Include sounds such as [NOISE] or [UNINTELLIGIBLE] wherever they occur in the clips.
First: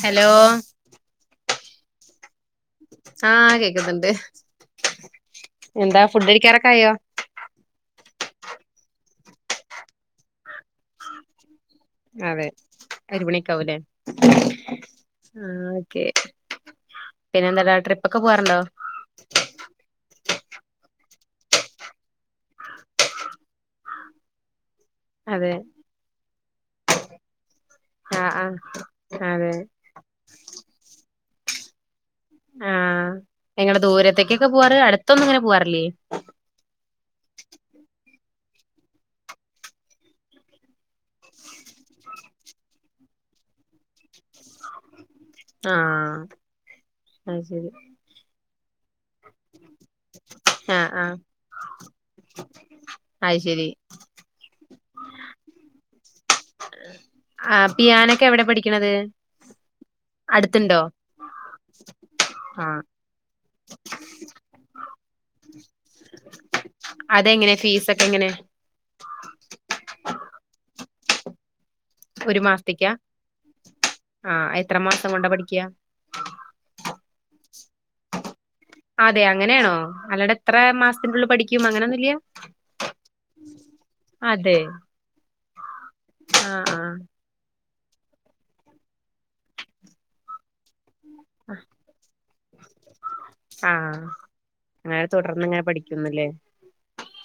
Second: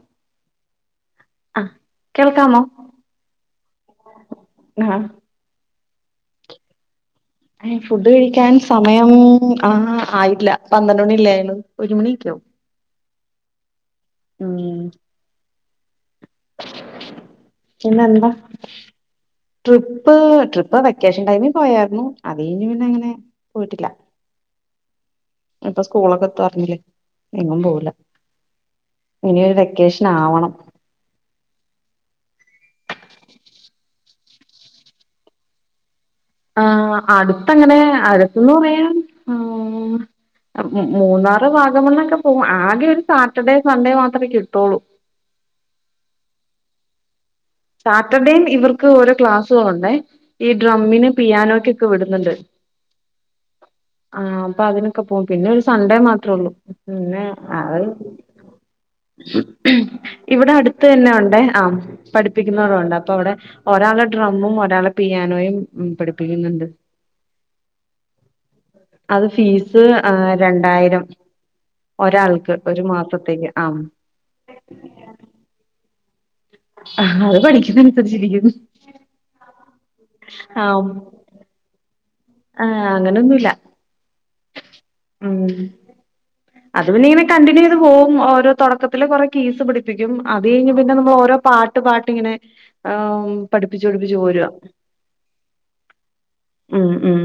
Hello അ കേൾക്കാമോ ആ കേക്കുന്നുണ്ട് [UNINTELLIGIBLE] എന്താ ഫുഡ്കഴിക്കാറൊക്കെ ആയോ ആ ഫുഡ് കഴിക്കാൻ സമയം ആ ആയില്ല പത്രണ്ട് മണിയല്ലേ ആയോള്ളൂ ഒരുമണി ഒക്കേ ആവും ഒരുമണി ഒക്കെ ആവുല്ലേ ആ ക്കേ പിന്നെന്തെടാ ട്രിപ്പൊക്കെ പിന്നെന്താ പോവാറുണ്ടോ ട്രിപ്പ് ട്രിപ്പ് വെക്കേഷൻ ടൈംമിൽ പോയായിരുന്നു അത് കഴിഞ്ഞ് പിന്നെ അങ്ങനെ പോയിട്ടില്ല അതെ ഇപ്പോ സ്കൂളൊക്കെ തെറന്നില്ലേ എങ്ങും പോവില്ല ആഹ് ആഹ് അതെ ഇനിയൊരു വെക്കേഷൻ ആവണം ആ ഇങ്ങള് ദൂരത്ത്ക്കൊക്കെ പോകാറ് അടുത്തൊന്നും പോകാറില്ലേ ആ അടുത്തങ്ങനെ ആര് എന്തുപറയാന് മൂന്നാർ, വാഗമൺയെക്കെ പോ ആകെ ഒരു സാറ്റർഡേ സൺഡേ മാത്രം കിട്ടുള്ളു. ആ സാറ്റർഡേം ഇവർ ക്ക് ഓരോ ക്ലാസുകള് ഒണ്ടേ ഈ ആഹ് ഡ്രമ്മിനും ആഹ് പിയാനക്കൊക്കെ വിടുന്നുണ്ട് അത് ശരി ആ അപ്പം അതിനൊക്കെ പോകും പിന്നെ ഒരു സൺഡേ മാത്രം ഉള്ളൂ പിന്നെ ആഹ് പിയാനൊക്കെ എവിടെ പഠിക്കണത് ഇവിടെ അടുത്തുണ്ടോ അടുത്ത് തന്നെ ഒണ്ടേ ആ പഠിപ്പിക്കുന്നയിടം ആഹ് ഒണ്ട് അപ്പം അവിടെ ഒരാള് ഡ്രമ്മും ഒരാള് പിയാനോയും പഠിപ്പിക്കുന്നുണ്ട് അതെങ്ങനെ ഫീസൊക്കെ എങ്ങനെ അത് ഫീസ് രണ്ടായിരം ഒരാൾക്ക് ഒരു മാസത്തേക്ക് ആ ആഹ് എത്ര മാസം കൊണ്ടാ പഠിക്കുക അത് പഠിക്കുന്ന അനുസരിച്ചിരിക്കും അതെ അങ്ങനെയാണോ അല്ലാതെ എത്ര മാസത്തിനുള്ളിൽ പഠിക്കും അങ്ങനെയൊന്നുംഇല്ല്യാ അങ്ങനൊന്നുമില്ല അതെ ആ അത് പിന്നെ കണ്ടിന്യു ചെയ്തു പോകും ഓരോ തെടക്കത്തില് കെറെ കീസ് പിടിപ്പിക്കും അത്കഴിഞ്ഞ് പി ഓരോ പാട്ട് പാട്ട് ഇങ്ങനെ പഠിപ്പിച്ചു ആഹ് പഠിപ്പിച്ചു പോരുവാ അങ്ങനെ തുടർന്ന് ഇങ്ങനെ പഠിക്കുന്നില്ലേ ഉം ഉം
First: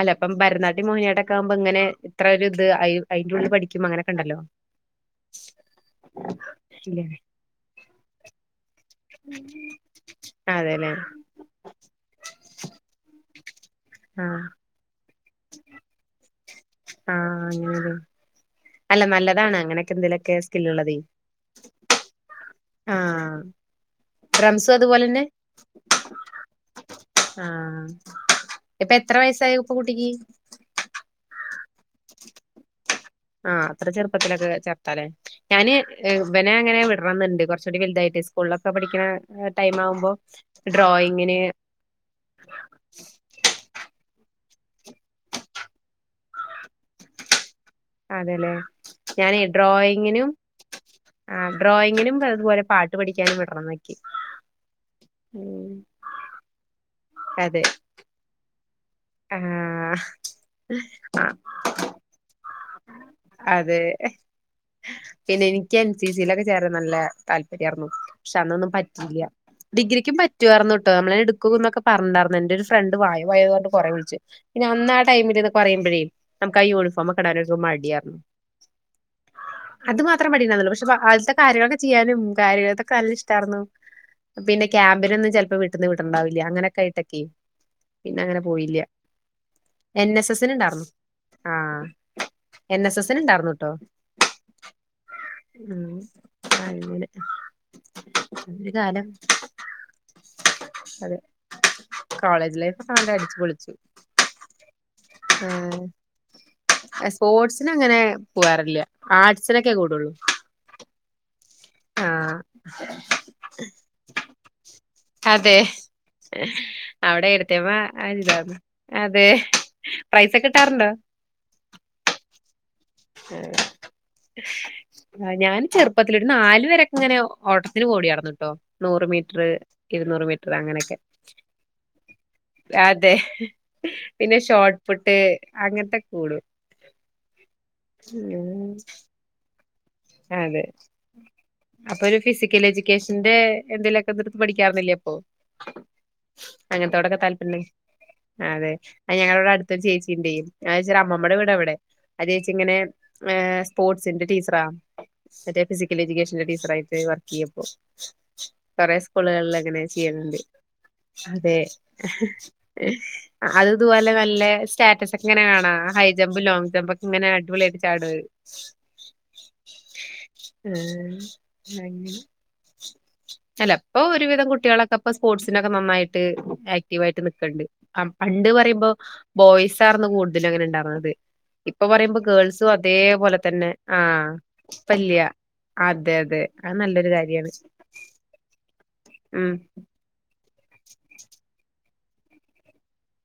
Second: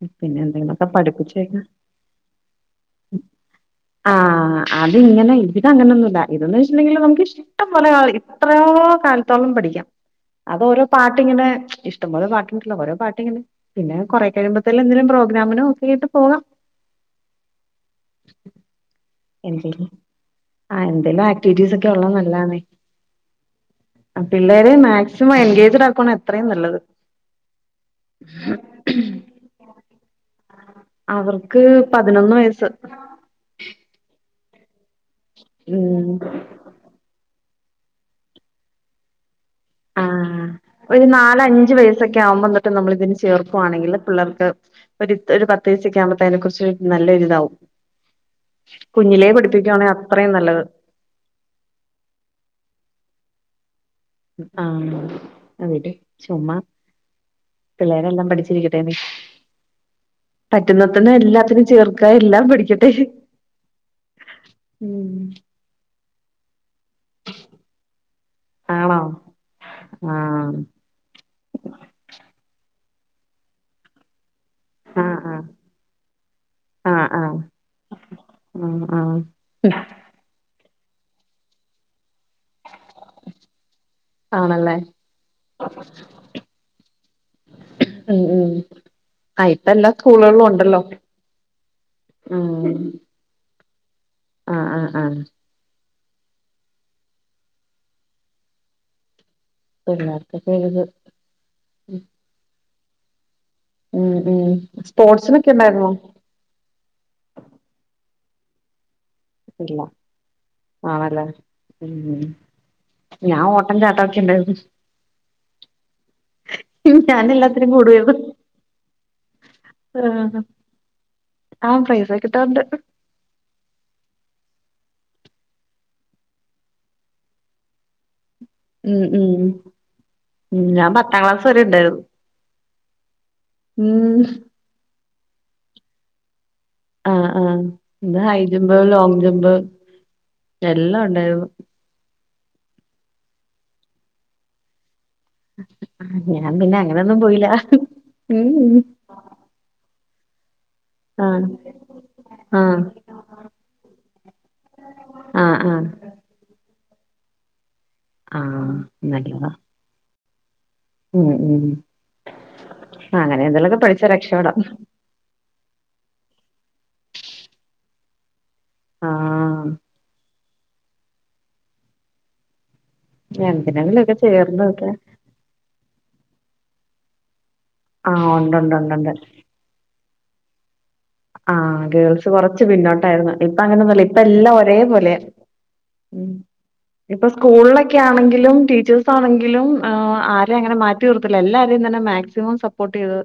അലപ്പം പിന്നെ എന്തെങ്കിലൊക്കെ ഭരതനാട്യം, മോഹിനിയാട്ടൊക്കെ ആവുമ്പോ പഠിപ്പിച്ചേക്കാം എങ്ങനെ എത്ര ഒരു ഇത് അയിന്റുള്ളിൽ പഠിക്കുമ്പോ അങ്ങനെയൊക്കെ ഒണ്ടല്ലോ ഇതൊന്ന് വെച്ചിട്ടണ്ടെങ്കിൽ നമ്മക്ക് ഇഷ്ടം പോ ലയാളി ഇത്രയോ ഓ കാലത്തോളം പഠിക്കാം അത് ഓരോ അതെല്ലേ പാട്ടിങ്ങനെ ഇഷ്ടം പോലെ പാട്ട് ട്ട്ല ഓരോ പാട്ടിങ്ങനെ പിന്നെ കൊറേ ആഹ് കഴിയുമ്പോ പ്രോഗ്രാമിന് ഓക്കെയായിട്ട് പോകാം ആഹ് അങ്ങനെല്ലേ അല്ല നല്ലതാണ് എന്തെങ്കിലും അങ്ങനെയൊക്കെ എന്തേലൊക്കെ സ്കില് ആ ഉള്ളതേ എന്തെല്ലാം ആക്ടിവിറ്റീസ്ക്ക് ഒള്ളത് നല്ലാതാണേ ആഹ് പിള്ളേര് ഡ്രംസും മാക്സിമം എൻകേജ്ടാകോണാ എത്രം നല്ലത് ആ ഇപ്പത്ര വയസ്സായി ഉ പു കുട്ടിക്ക് അവർക്ക് പതിനൊന്ന് വയസ്സ് ആ അത്ര ചെർപ്പത്തിലൊക്കെ തലെ ഞാനി ഉം ബനങ്ങനെ വിടണംന്ന്ണ്ട് കൊർ ക്കൂടി വൽതായിട്ട് സ്കൂളിലൊക്കെ പഠിക്ക്ണെ ആ ഒരു നാലഞ്ച് വയസ്സൊക്കെ ആവുമ്പൊ ന്നട്ട് നമ്മള്തിന് ചേർക്കുവാണെങ്കില് പിള്ളേർ ട്ട് ഒരിത് ഒരി പത്തീസൊക്കെ ആവുമ്പത്തേനെ കുറിച്ച് നല്ലൊരു ഇതാവും അതെലേ ഞാനയ് ട്രോയിങ്ങിനും അത്രയും നല്ലത് ആ ട്രോയിങ്ങിനും അത് പോലെ പാട്ട് പഠിക്കാനും വിട് [UNINTELLIGIBLE] ആ ങ്ങട്ട് ചുമ്മ അതെ പിള്ളേരല്ലാം പഠി ചിരിക്കും ആഹ് പറ്റുന്നത്തെന്നെ ആ എല്ലാത്തിലും ചേർക്കാ എല്ലാം പഠിക്കട്ടെ അതെ ഉം ചീസിലൊക്കെ ചേർ ത്‌നല്ല താൽപര്യാർന്നു പക്ഷെന്നന്നും ആണോ പറ്റീല്ല ഡിഗ്രിക്കും ആഹ് പറ്റ്വാർന്ന്ട്ടോ നമ്മള് എടുക്കുനൊക്കെ പരനാർന്നു പണ്ട് വായി വായുർനു കൊറേ വുൾച്ച് പിന്നെ അന്നാ ആഹ് ടൈമില് ന്നൊക്കെ ആഹ് പറിമ്പഴേ നമക്കാ ആഹ് ആഹ് യൂണിഫോമക്കടാനൊരു മടിയാര്ന്ന് ആഹ് ആഹ് അത് മാത്രം മടിന്നല്ല പക്ഷെ ആൾതെ കരോകെ ചെയ്യാനും കാരിയാത്തൊക്കെ നല്ലിഷ്ടാറ്ന്നു പിന്നെ ആണല്ലേ ക്യാമ്പിനൊന്നും ചെൽപ്പം വീട്ടിന്ന് വിടിണ്ടാവില്ല അങ്ങനൊക്കായിട്ടാക്കയ് ഉം പിന്നെങ്ങനെ ഉം പോയില്ല ആഹ് ഇപ്പ എല്ലാ എൻ എസ് എൻ സ്കൂളുകളിലും എസിന് ഉണ്ടല്ലോ ണ്ടാർന്നു ആ ഉം എൻ എസ് എസിന് ണ്ടാർന്നുട്ടോ ആഹ് ആഹ് ആഹ് ഉം അങ്ങനെ ഇതാരാ ഉം [UNINTELLIGIBLE] നല്ലാര്യം പൊളി ഉം ഉം സ്പോർട്സിനെക്കെ ഇണ്ടായിരുന്നോ ഏഹ് കൂടാറില്ല ആർട്സിനോക്കെ കൂടൊള്ളൂ ആണല്ലേ ആ ഉം ഞാൻ ഓട്ടം ചാട്ടമൊക്കെ ഉണ്ടായിരുന്നു അതെ ഞാൻ അവിടെ എല്ലാത്തിനും ഇരിത്ത്യേപ്പോൾ കൂടുവായിരുന്നു എന്താ അതെ പ്രൈസ് ആഹ് ഒക്കെ കിട്ടാറുണ്ടോ ആ പ്രൈസൊക്കെ കിട്ടാറുണ്ട് ആ ഞാൻ ചെറുപ്പത്തില് നാലുവരെയൊക്കെങ്ങനെ ഓട്ടത്തിന് കൂടിയാരുന്നു ണ്ടോ ഉം നൂറ് ഉം മീറ്ററ് ഇരുന്നൂറ് മീറ്ററ് ഉം ഞാൻ അങ്ങനെക്കെ പത്താം ക്ലാസ് വരെ ഉണ്ടായിരുന്നു അതെ ഉം പിന്നെ ഷോട്ട് പുട്ട് അങ്ങനത്തെ കൂടും ആ ഉം ഉം ഹൈജമ്പ് ലോങ്ങ് ജമ്പ് അതെ എല്ലാം ഉണ്ടായിരുന്നു അപ്പോ ഒരു ഫിസിക്കല് എജുക് ക്കേഷന്റെ എന്തെലൊക്കെ എടുത്ത് പഠിക്കാമായിരുന്നില്ല അപ്പോ ഞാൻ പിന്നെ അങ്ങനെന്നും പോയില്ല താല്പര്യം ഉം ഉം ഇണ്ടേ ആ ചേച്ചിടെ അമ്മമ്മയുടെ ആഹ് വീട് അവടെ ആ ചേച്ചിങ്ങനെ ആഹ് ഏ സ്പോർട്സിന്റെ ടീച്ചറാ ആഹ് ആഹ് ഫിസിക്കൽ എജുക്കേഷന്റെ ടീച്ച [UNINTELLIGIBLE] വർക്കയ്യപ്പോ ആഹ് കൊറേ നല്ലതാ സ്കൂളുകളിലെങ്ങനെ ചെയ്യല്ണ്ട് ഉം അതെ ഉം അങ്ങനെ അതു എന്തെലൊക്കെ പഠിച്ചാ ഇതുപോലെ നല്ല രക്ഷപ്പെടാം സ്റ്റാറ്റസോക്കെ കാണാം ഹൈ ഹൈജമ്പ് ലോങ്ങ് ജമ്പൊക്കെങ്ങനെ അടിപൊളിയായിട്ട് ചാടൊയ് ആ ആ ആ കഴിഞ്ഞു അല്ല ഇപ്പ എന്തിനെങ്കിലുമൊക്കെ ഒരുവിധം ചേർന്ന് നിക്കാൻ കുട്ട്യേളെക്കെ സ്പോർട്സിനൊക്കെ നന്നായി ട്ട് ആക്ടീവായിട്ട് നിക്കണ്ട് അ ആഹ് പണ്ട് ഉണ്ട് ഉണ്ട് പറയുമ്പോ ഉണ്ട് ബോയ്സായിർന്നു കൂടുതൽ ഇതിലെങ്ങനെ ഇണ്ടാവ്ണ് ആ ഗേൾസ് കൊറച്ച് പിന്നോട്ടായിരുന്നു അതേപോലെ ഇപ്പ തന്നെ അങ്ങനെന്നുല്ല ഇപ്പ ആഹ് എല്ലം ഒരേ തേപോലെയാ ഇപ്പല്ല്യ. അതെ ഉം അതെ അത് നല്ലൊരു ഇപ്പം കാര്യാണ് സ്കൂളിലൊക്കെയാണെങ്കിലും ഉം ടീച്ചേഴ്സാണെങ്കിലും ആ ഇല്ല്യങ്ങനെ മാറ്റിനിർത്തല്ല എല്ലാരി തന്നെ മാക്സിമം സപ്പോർട്ട് ചെയ്തത്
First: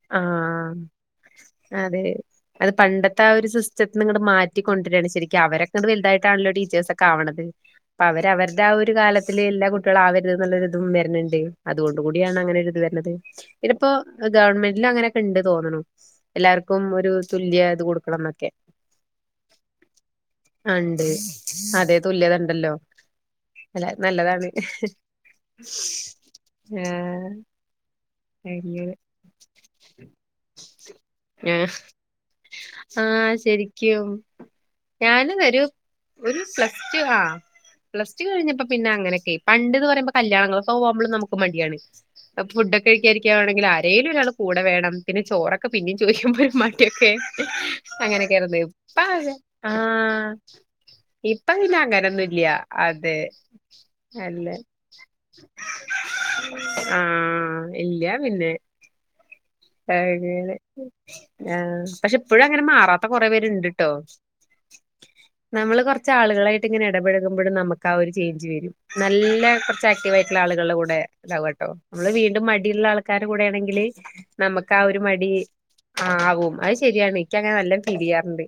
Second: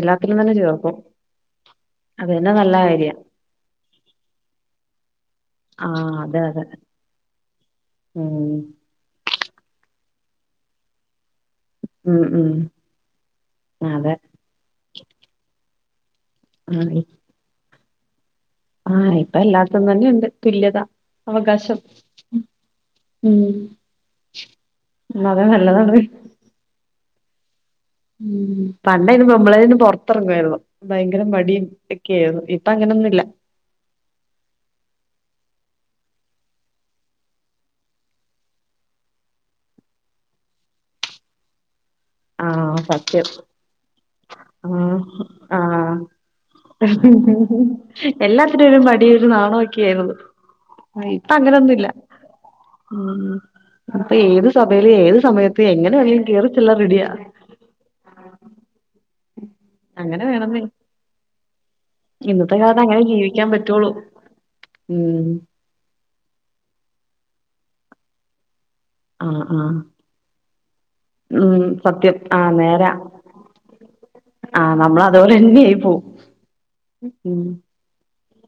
എല്ലാത്തിലുംതന്നെ ചേർക്കും അത് തന്നെ അത്‌ നല്ല കാര്യാ പണ്ടത്തെ ആ ഒരു സിസ്റ്റത്തിന്ന്ങ്ങണ്ട് മാറ്റിക്കൊണ്ടരാണ് ശരിക്ക് അവരൊക്കെങ്ങണ്ട് ആഹ് അതെ വൽതായിട്ടാണല്ലോ അതെ ടീച്ചേഴ്‌സൊക്കെ ആവ്ണത് അവര് ഉം അവര്ടേ ആ ഒരു കാലത്തിലിള്ള കുട്ടി ട്ട്യാള് ആവര്ത് ന്ന്ള്ളൊര്തും വെര്ന്ണ്ട് അത് കൊണ്ട് ഉം കൂടിയാണ് ഉം അങ്ങനെ ഒരിത് വെര്ണത് പിന്നെ ഇപ്പൊ അതെ ഗവണ്മെ ഇപ്പൊങ്ങനെക്കെണ്ട് തോ ആ എല്ലാർക്കും ഒരു തുല്യ ഇത് കൊട് [UNINTELLIGIBLE] ആ ഇപ്പൊ എല്ലായിടത്തും തന്നെയുണ്ട് ആ തുല്യത, ഉണ്ട് അവകാശം അതെ തുല്യത ഉണ്ടല്ലോ ഉം അല്ല നല്ലതാണ്. അതെ നല്ലതാണ്. ആഹ് ഉം അങ്ങനെ പണ്ടായിനെ നമ്മളെ പുറത്തിരിങ്ങയിരുന്നോ ഭയകര മടി ഒക്കെയിരിന്നു ഇപ്പൊ അങ്ങനെ ഒന്നുല്ല. ആഹ് റ്റു ഒരു പ്ലസ് റ്റു ആ പ്ലസ് റ്റു കഴിഞ്ഞപ്പോൾ പിന്നെ അങ്ങനെകാന്ന് പണ്ടെന്നേ പറയുമ്പോ കല്യാണങ്ങളെക്കെ പോവുമ്പോൾ നമ്മുക്ക് മടിയാണ് പ്പോ ഫുഡോ ആഹ് സത്യം ക്കാണെങ്കില് ആരേ ഒരാള് കൂടെ വേണം ആഹ് പിന്നെ ചോറൊക്കെ പിന്നെ ആഹ് ചോയ്ക്കുമ്പം ഒരു മടിയൊക്കെ അങ്ങനെക്കെയായിരുന്നേ എല്ലാത്തിനും ഒരു ഇപ്പൊ മടി ഒരു നാണൊക്കെ ആയിരുന്നു ആ ആഹ് ഇപ്പ ഇപ്പൊ പിന്നെ അങ്ങനൊന്നുല്ല അങ്ങനൊന്നൂല്ല്യ അതെ ഉം ഇപ്പൊ ഏത് സഭയില് ഏത് സമയത്ത് എങ്ങനെ വേണേലും കേറി [INAUDIBLE] ഇല്ലപിന്നെ അങ്ങനെ ആ പക്ഷെ ഇപ്പോഴും ഇന്നത്തെ അങ്ങനെ കാലത്ത് മാറാത്ത കുറെപേരെ ജീവിക്കാൻ ഇണ്ട്ട്ടോ. പറ്റുള്ളൂ ഉം നമ്മളെ കുറച്ചേ ആളുകളെക്കായിട്ട് ഇങ്ങനെ ഇടപഴുകുമ്പോൾ നമ്മ ക്ക ഒരു ചേച്ചി വെരും ആഹ് നല്ല ആഹ് [UNINTELLIGIBLE] ആളുകളുടെകുടെ ഉം ഇതേവട്ടോ മ്മളെ സത്യം വീണ്ടും ആഹ് മടിയുള്ള നേരാ ആളുകരെകൂടെ ആണെകില്ലേ ആഹ് നമ്മകാ ഒരു മടി നമ്മളതുപോലെ തന്നെ ആയി പോവും ആവും. അയ്‌ ശരിയാണ ഉം ഇക്കങ്ങനെ നല്ലണം ഫീലീയ്യാറ്ണ്ട്.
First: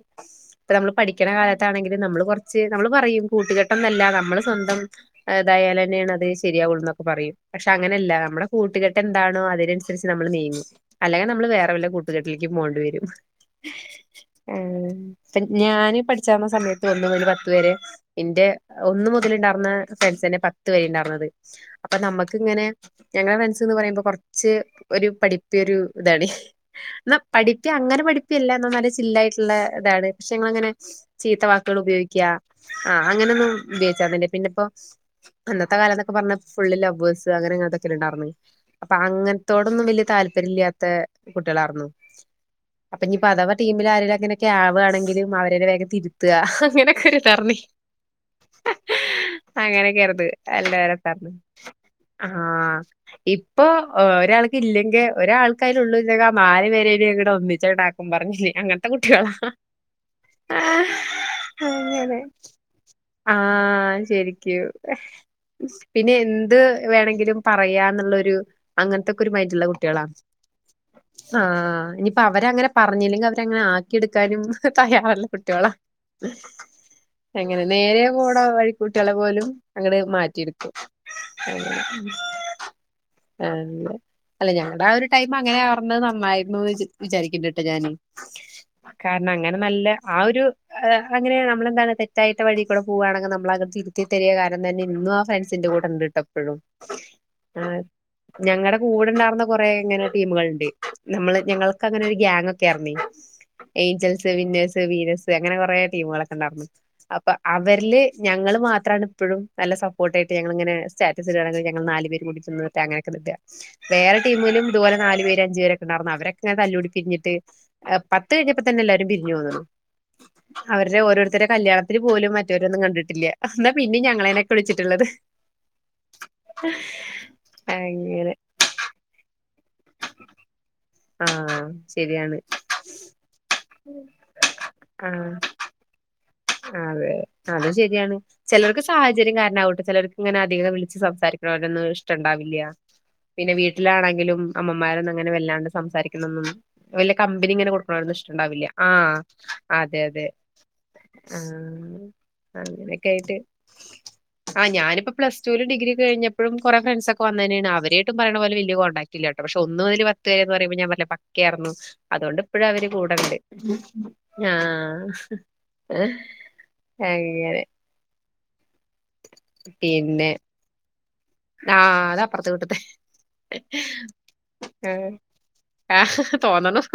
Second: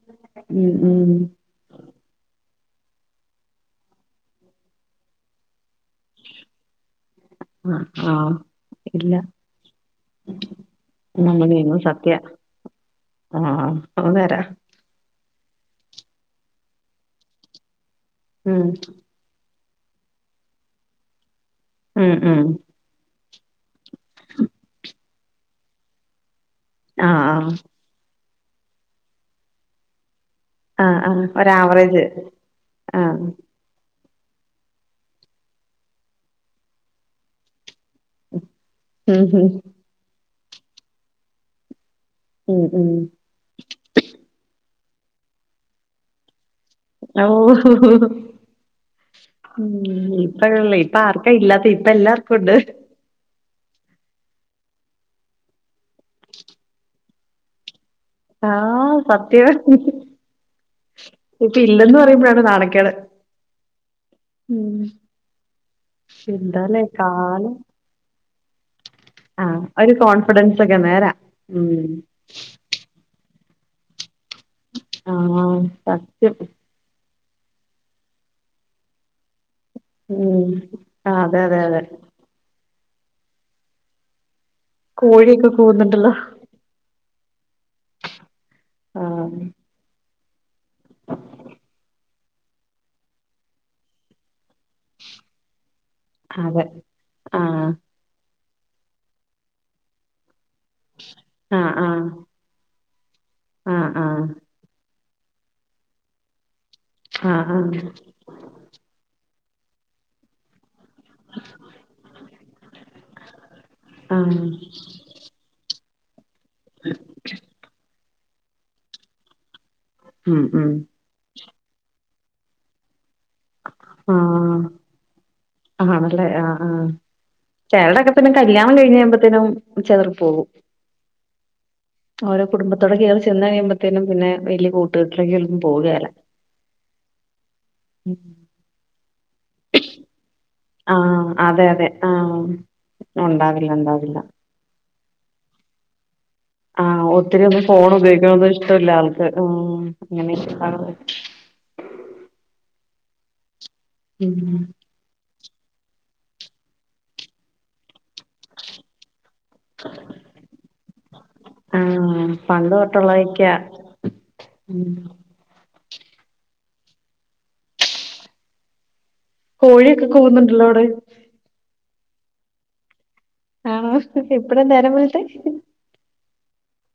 ഉം പ്പ നമ്മൾ ഉം പഠിക്ക്ണ കാലത്താണെങ്കിലും നമ്മൾ കൊ കൊർച് നമ്മൾ പറയും കൂട്ട്കെട്ടൊന്നല്ല നമ്മൾ സ്വന്തം ഏ തായാലെന്നെണത് ശെരിയാവൊള്ളുനൊ പറയും. പക്ഷെ ആഹ് അങ്ങനെല്ല ആഹ് നമ്മടെ ഇല്ല കൂട്ടുകെട്ടെന്താണോ അതിനനുസരിച്ചേ നമ്മൾ നീങ്ങു അല്ലെങ്കെ നമ്മള് വേറെ നമ്മളെയൊന്നും വല്ല സത്യ കൂട്ടുകെട്ടിൽക്കും പോണ്ടി വെരും ആഹ് തോന്നേരാ ആ പ്പ ഞാന് പഠിചേർന്ന സമയത്ത് ഒന്നു മുതല് പത്ത് വരെ ന്റെ ഉം ഒന്ന് മുതല്ണ്ടാ ന്ന് ഫ്രണ്ട്സന്നെ പത്ത് വെരീം ഇണ്ടാർന്നത് അപ്പൊ ഉം ഉം നമുക്ക്ങ്ങനെ ഞങ്ങളെ ഫ്രണ്ട്സ്ന്ന് പറയുമ്പൊ കൊർച്ച് ഒരു പഠി തിഒരു താണെ ന്ന ആഹ് പഠിപ്പി അങ്ങനെ പഠി ഇതെല്ലാം നല്ല ചില്ല് ആയിട്ടുള്ള ഇതാണ്. ക്ഷെ ഞങ്ങളെ അങ്ങനെ ആഹ് ആഹ് ആഹ് ചീത്ത വാക്കുകൾ ഒരാവറേജ് ഉപയോഗിക്ക, ആ ആഹ് അങ്ങനെയൊന്നും ഉപയോച്ചിരുന്നില്ല. പിന്നെപ്പോ അന്നത്തെ കാലം ന്നക്ക പറഞ്ഞ ഫുൾ ലവേഴ്സ് അങ്ങനെയൊക്കെ അത ണ്ടാർന്ന. ഉം ഉം അങ്ങൻതോട്. ഒന്നും. വലിയ. താല്പര്യം ല്യാത്ത കുട്ടികളാർന്നു ഉം ഉം അപ്പോ ഇനി അഥവാ ടീമിലെ ആരെങ്കിലും ആവാ എങ്കിലും അവരെ വേഗം തിരുത്ത ഓഹ് [UNINTELLIGIBLE] ഉം അങ്ങനെയൊക്കെയായിരുന്നു ഇപ്പഴല്ലേ ഇപ്പ ആർക്കാ [UNINTELLIGIBLE] ഇല്ലാത്ത ഇപ്പ ആ എല്ലാർക്കും ഉണ്ട് ഇപ് ഇപ്പോ. ഒരാൾക്ക്. ഇല്ലെങ്കിൽ ഒരാൾക്ക് അതിലെ ഉള്ളൂ എങ്കിൽ മാറിമാറി ഒന്നിച്ചങ്ങട് ആകും ഞാൻ പറഞ്ഞില്ലേ അങ്ങനത്തെ ആഹ് കുട്ടികളാ സത്യം ഇപ്പ ഇല്ലെന്ന് അങ്ങനെ പറയുമ്പോഴാണ് നാണക്കേട് ആ ശരിക്കും ഉം പിന്നെ എന്ത്‌ എന്താലേ വേണമെങ്കിലും കാലം പറയാന്ന് ള്ളെരു അങ്ങനത്തെ ഒരു മൈൻഡ് ആഹ് ഉള്ള കു ഒരു കോൺഫിഡൻസ് ഒക്കെ നേരാ ഉം ഇതിലേക്ക് അങ്ങനെ ആക്കി എടു ക്കാനും തയ്യാറുള്ള ആഹ് കുട്ടികളാ സത്യം അങ്ങനെ നേരെ പോണവഴി കുട്ടികളെ പോലും ഉം അങ്ങോട്മാറ്റിയെടുക്കും ആഹ് അതെ അതെ അതെ ആണല്ലേ അല്ല ഞങ്ങളുടെ ആ ഒരു കോഴിയൊക്കെ ടൈംഅങ്ങനെ ആർന്നു കൂവുന്നുണ്ടല്ലോ നന്നായെന്ന് വച്ചു വിചാരിക്കണ്ട് ട്ട് ഞാൻ കാരണം ആഹ് അങ്ങനെ നല്ല ആ ഒരു അങ്ങനെ നമ്മൾ എന്താണ് തെറ്റായിട്ടുള്ള വഴിക്കൂടെ പോവുകയാണെങ്കിൽ നമ്മളെ തിരിത്തിരി കാരണം എങ്കിതദ്ധരിക കാരണങ്കി ഇന്ന് ആഫ്രണ്ട്സിന്റ കൂട തരുകയാണെങ്കിൽ ഴീക്കോട് പോവാണെങ്കിൽ ഉണ്ടട്ടപ്പഴും അതെ ആഹ് ഞങ്ങടെ കൂടെണ്ടാർന്ന ന്ന കുറേ ഇങ്ങനെ ടീമുകൾ ഉണ്ട് ണ്ട് നമ്മൾ ആഹ് ഞങ്ങൾക്ക് ആഹ് ഒരു ഗ്യാങ്ങ്ക്കാർന്നേ [INAUDIBLE] ആഹ് ആഹ് അങ്ങനെ കുറെ ടീമുകൾ ഒക്കെ ഉണ്ടായിരുന്നു അപ്പ ആഹ് ആഹ് അവരിലെ ഞങ്ങൾ മാത്രമാണ് ഇപ്പോഴും നല്ല സപ്പോർട്ട് ആയിട്ട് ഞങ്ങൾ ഇങ്ങനെ സ്റ്റാറ്റസ് ഇടാണെങ്കിൽ ഞങ്ങൾ നാലുപേരും കൂടെ ചെന്ന് അങ്ങനെ നിൽക്കാം ഒരു ആഹ് ടീമിലും ഇതുപോലെനാലുപേര് അഞ്ചു പേര് രും ഉണ്ടായിരുന്നു അവരൊക്കെ ഇങ്ങനെ തല്ലൂടി പിരിഞ്ഞിട്ട് പത്ത് കഴിഞ്ഞപ്പോ തന്നെ എല്ലാരും പിരിഞ്ഞു തോന്നുണു ഉം ഉം അവരുടെ ഓരോരുത്തരെ കല്യാണത്തിന് പോലും മറ്റേ രന്നും കണ്ടിട്ടില്ല എന്നാ പിന്നിം ഞങ്ങളേനെക്കെ ആഹ് വിളിച്ചിട്ടുള്ളത് ആണല്ലേ ആ് ആ ചേടക്കെ പിന്നെ അങ്ങനെ കരി കല്യാണം കഴിഞ് കഴുമ്പത്തേും ചെതർ പോകവും ആഹ ശരിയാണ് കേറി ചെന്ന് കഴിയുമ്പത്തേനും പിന്നെ വലിയ ആ കൂട്ടുകെട്ടിലേക്കൊന്നും പോവുകേല അതെ അതും ശരിയാണ് ചിലർക്ക് സാഹചര്യം കാരണം ട്ട് ചിലർക്ക് ഇങ്ങനെ അധികം വിളു പിന്നെ അവിടെ ചിലർക്കു ആഹ് സംസാരിക്കണ അതെ അവരൊന്ന അതെ ഇഷ്ട ആഹ് ഉണ്ടാവില്ല പിന്നെ ഉണ്ടാവില്ല ഉണ്ടാവില്ല വീട്ടിലാണെങ്കിലും അമ്മ മരും അങ്ങന വല്ലാണ്ട് സംസാരിക്കും വ ആഹ് ല്ല ഒത്തിരി കമ്പനി ഒന്നും ഇങ്ങനെ ഫോൺ കൊടുക്കണും ഉപയോഗിക്കണൊന്നും ഇഷ്ടണ്ടാവില്ല ആ ഇഷ്ടമില്ല ആൾക്ക് ഉം അതെ അതെ അങ്ങനെയൊക്കെ കാണും. കേട്ട് ഉം ആ ഞാനിപ്പോ പ്ലസ് ഒരു ഡിഗ്രി കഴിഞ്ഞപ്പോഴും കുറെ ഫ്രണ്ട്സ് ഒക്കെ വന്നെയനെയാണ് അവര് ട്ടും പറയുന്ന പോല വല കോണ്‌ ടാക് ഇല്ല കേട്പക്ഷേ ഒന്ന് മുതൽ പത്ത് വരെ പറയുമ്പോ ഞാൻ പറഞ്ഞില്ലേ പക്ക ആർന്നു ആഹ് അതുകൊണ്ട് ഇപ്പഴും പണ്ട് അവര് കൂടണ്ട് തൊട്ടുള്ളതൊക്കെയാ ആ ഉം ആ അങ്ങനെ. കോഴിയൊക്കെ പിന്നെ കുവുന്നുണ്ടല്ലോ അവിടെ? ആഹ് അതാ അപ്പർത്തെ വീട്ട്ത്തെ ആണോ എപ്പഴാ ആ നേരം വെളുത്തെ ആഹ് തോന്നണം.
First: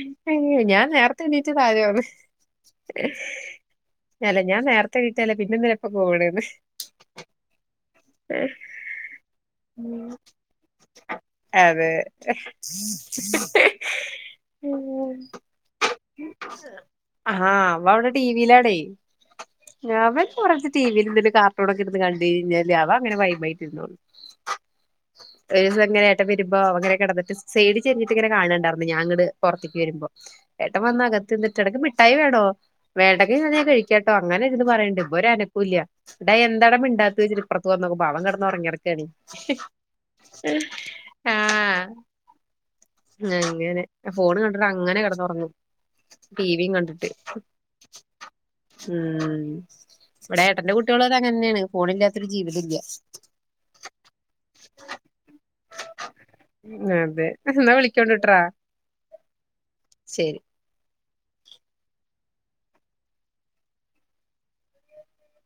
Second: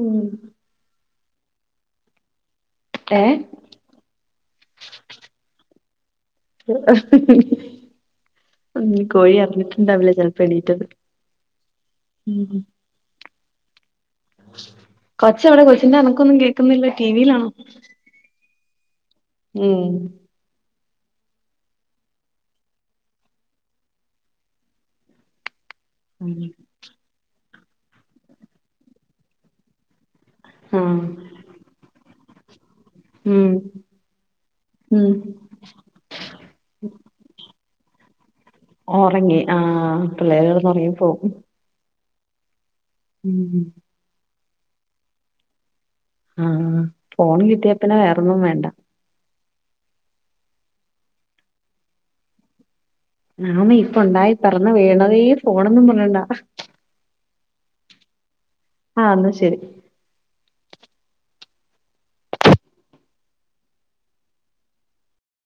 ഉം അങ്ങനെ ഞാൻ നേർ ത്തെ നീച്ച കാര്യമാണ്. ഏ അല്ല ഞാൻ നേരത്തെ എണീറ്റല്ലേ പിന്നെന്തിനാപ്പോ പോണെ ഉം കോഴി അറിഞ്ഞിട്ടുണ്ടാവില്ല ചെലപ്പോ എണീറ്റത് അതെ കൊച്ചെവിടെ? കൊച്ചിന്റെ അനക്കൊന്നും കേക്കുന്നില്ല ടിവിയിലാണോ? ഉം ഞാ വ [UNINTELLIGIBLE] ടിവിയിലും തിലും കാർട്ടൂണൊക്കെ ഇര്ന്ന് കൺ ണ്ടീഞ്ഞാല് അവ അങ്ങനെ വൈബായ്ട്ടിരിന്നോള്ളു. ഒരീസം ഇങ്ങനെ എട്ടൻ വരുമ്പോ അവൻങ്ങനെ കിടന്നിട്ട് സൈഡ് ചെരിഞ്ഞിട്ടിങ്ങനെ കാണുന്നുണ്ടായിരുന്നു ഞാങ്ങട് പുറത്തേക്ക് വരുമ്പോ ഏട്ടൻ വന്ന് ആഹ് അകത്ത് നിന്ന്ട്ട് അനക്ക് മിഠായി വേ ണോ? വേണ്ടെങ്കി ഉം ഞാനേ കയിക്കാട്ടോ. അങ്ങനെ ഇരുന്ന് പറയ്ണ്ട്. ഉം ഇവരൊനക്കൂല്ല. ടാ എന്താടാ മിണ്ടാ ടുത്തുവച്ച് ഇപ്പറത്തു വന്നു നോക്കുമ്പോ അവൻ കിടന്ന് ഉറങ്ങി കിടക്കാണി ഒറങ്ങി ആഹ് പിള്ളേര് കെടന്ന് ഒറങ്ങിപ്പോവും ആ.. ഉം അങ്ങനെ ഫോണ് ക അങ്ങനെ കിടന്നുറങ്ങും. ആ ടിവിയും കണ്ടിട്ട് ഫോൺ കിട്ടിയാ പിന്നെ വേറൊന്നും വേണ്ട. ഉം ഇവിടെ ഏട്ടൻ്റെ കുട്ടിയോളൊക്കെ അങ്ങനെ തന്നെയാണ്. ഫോണിലാത്തൊരു ജീവിതം ഇല്ല. അന്നേ ഇപ്പുണ്ടായി പെറന്നു വീഴണതെ ഫോണ് എന്നും പറഞ്ഞു കൊണ്ടാ ക്ക് ഉണ്ടൂട്ര [UNINTELLIGIBLE] ആ എന്ന ശരി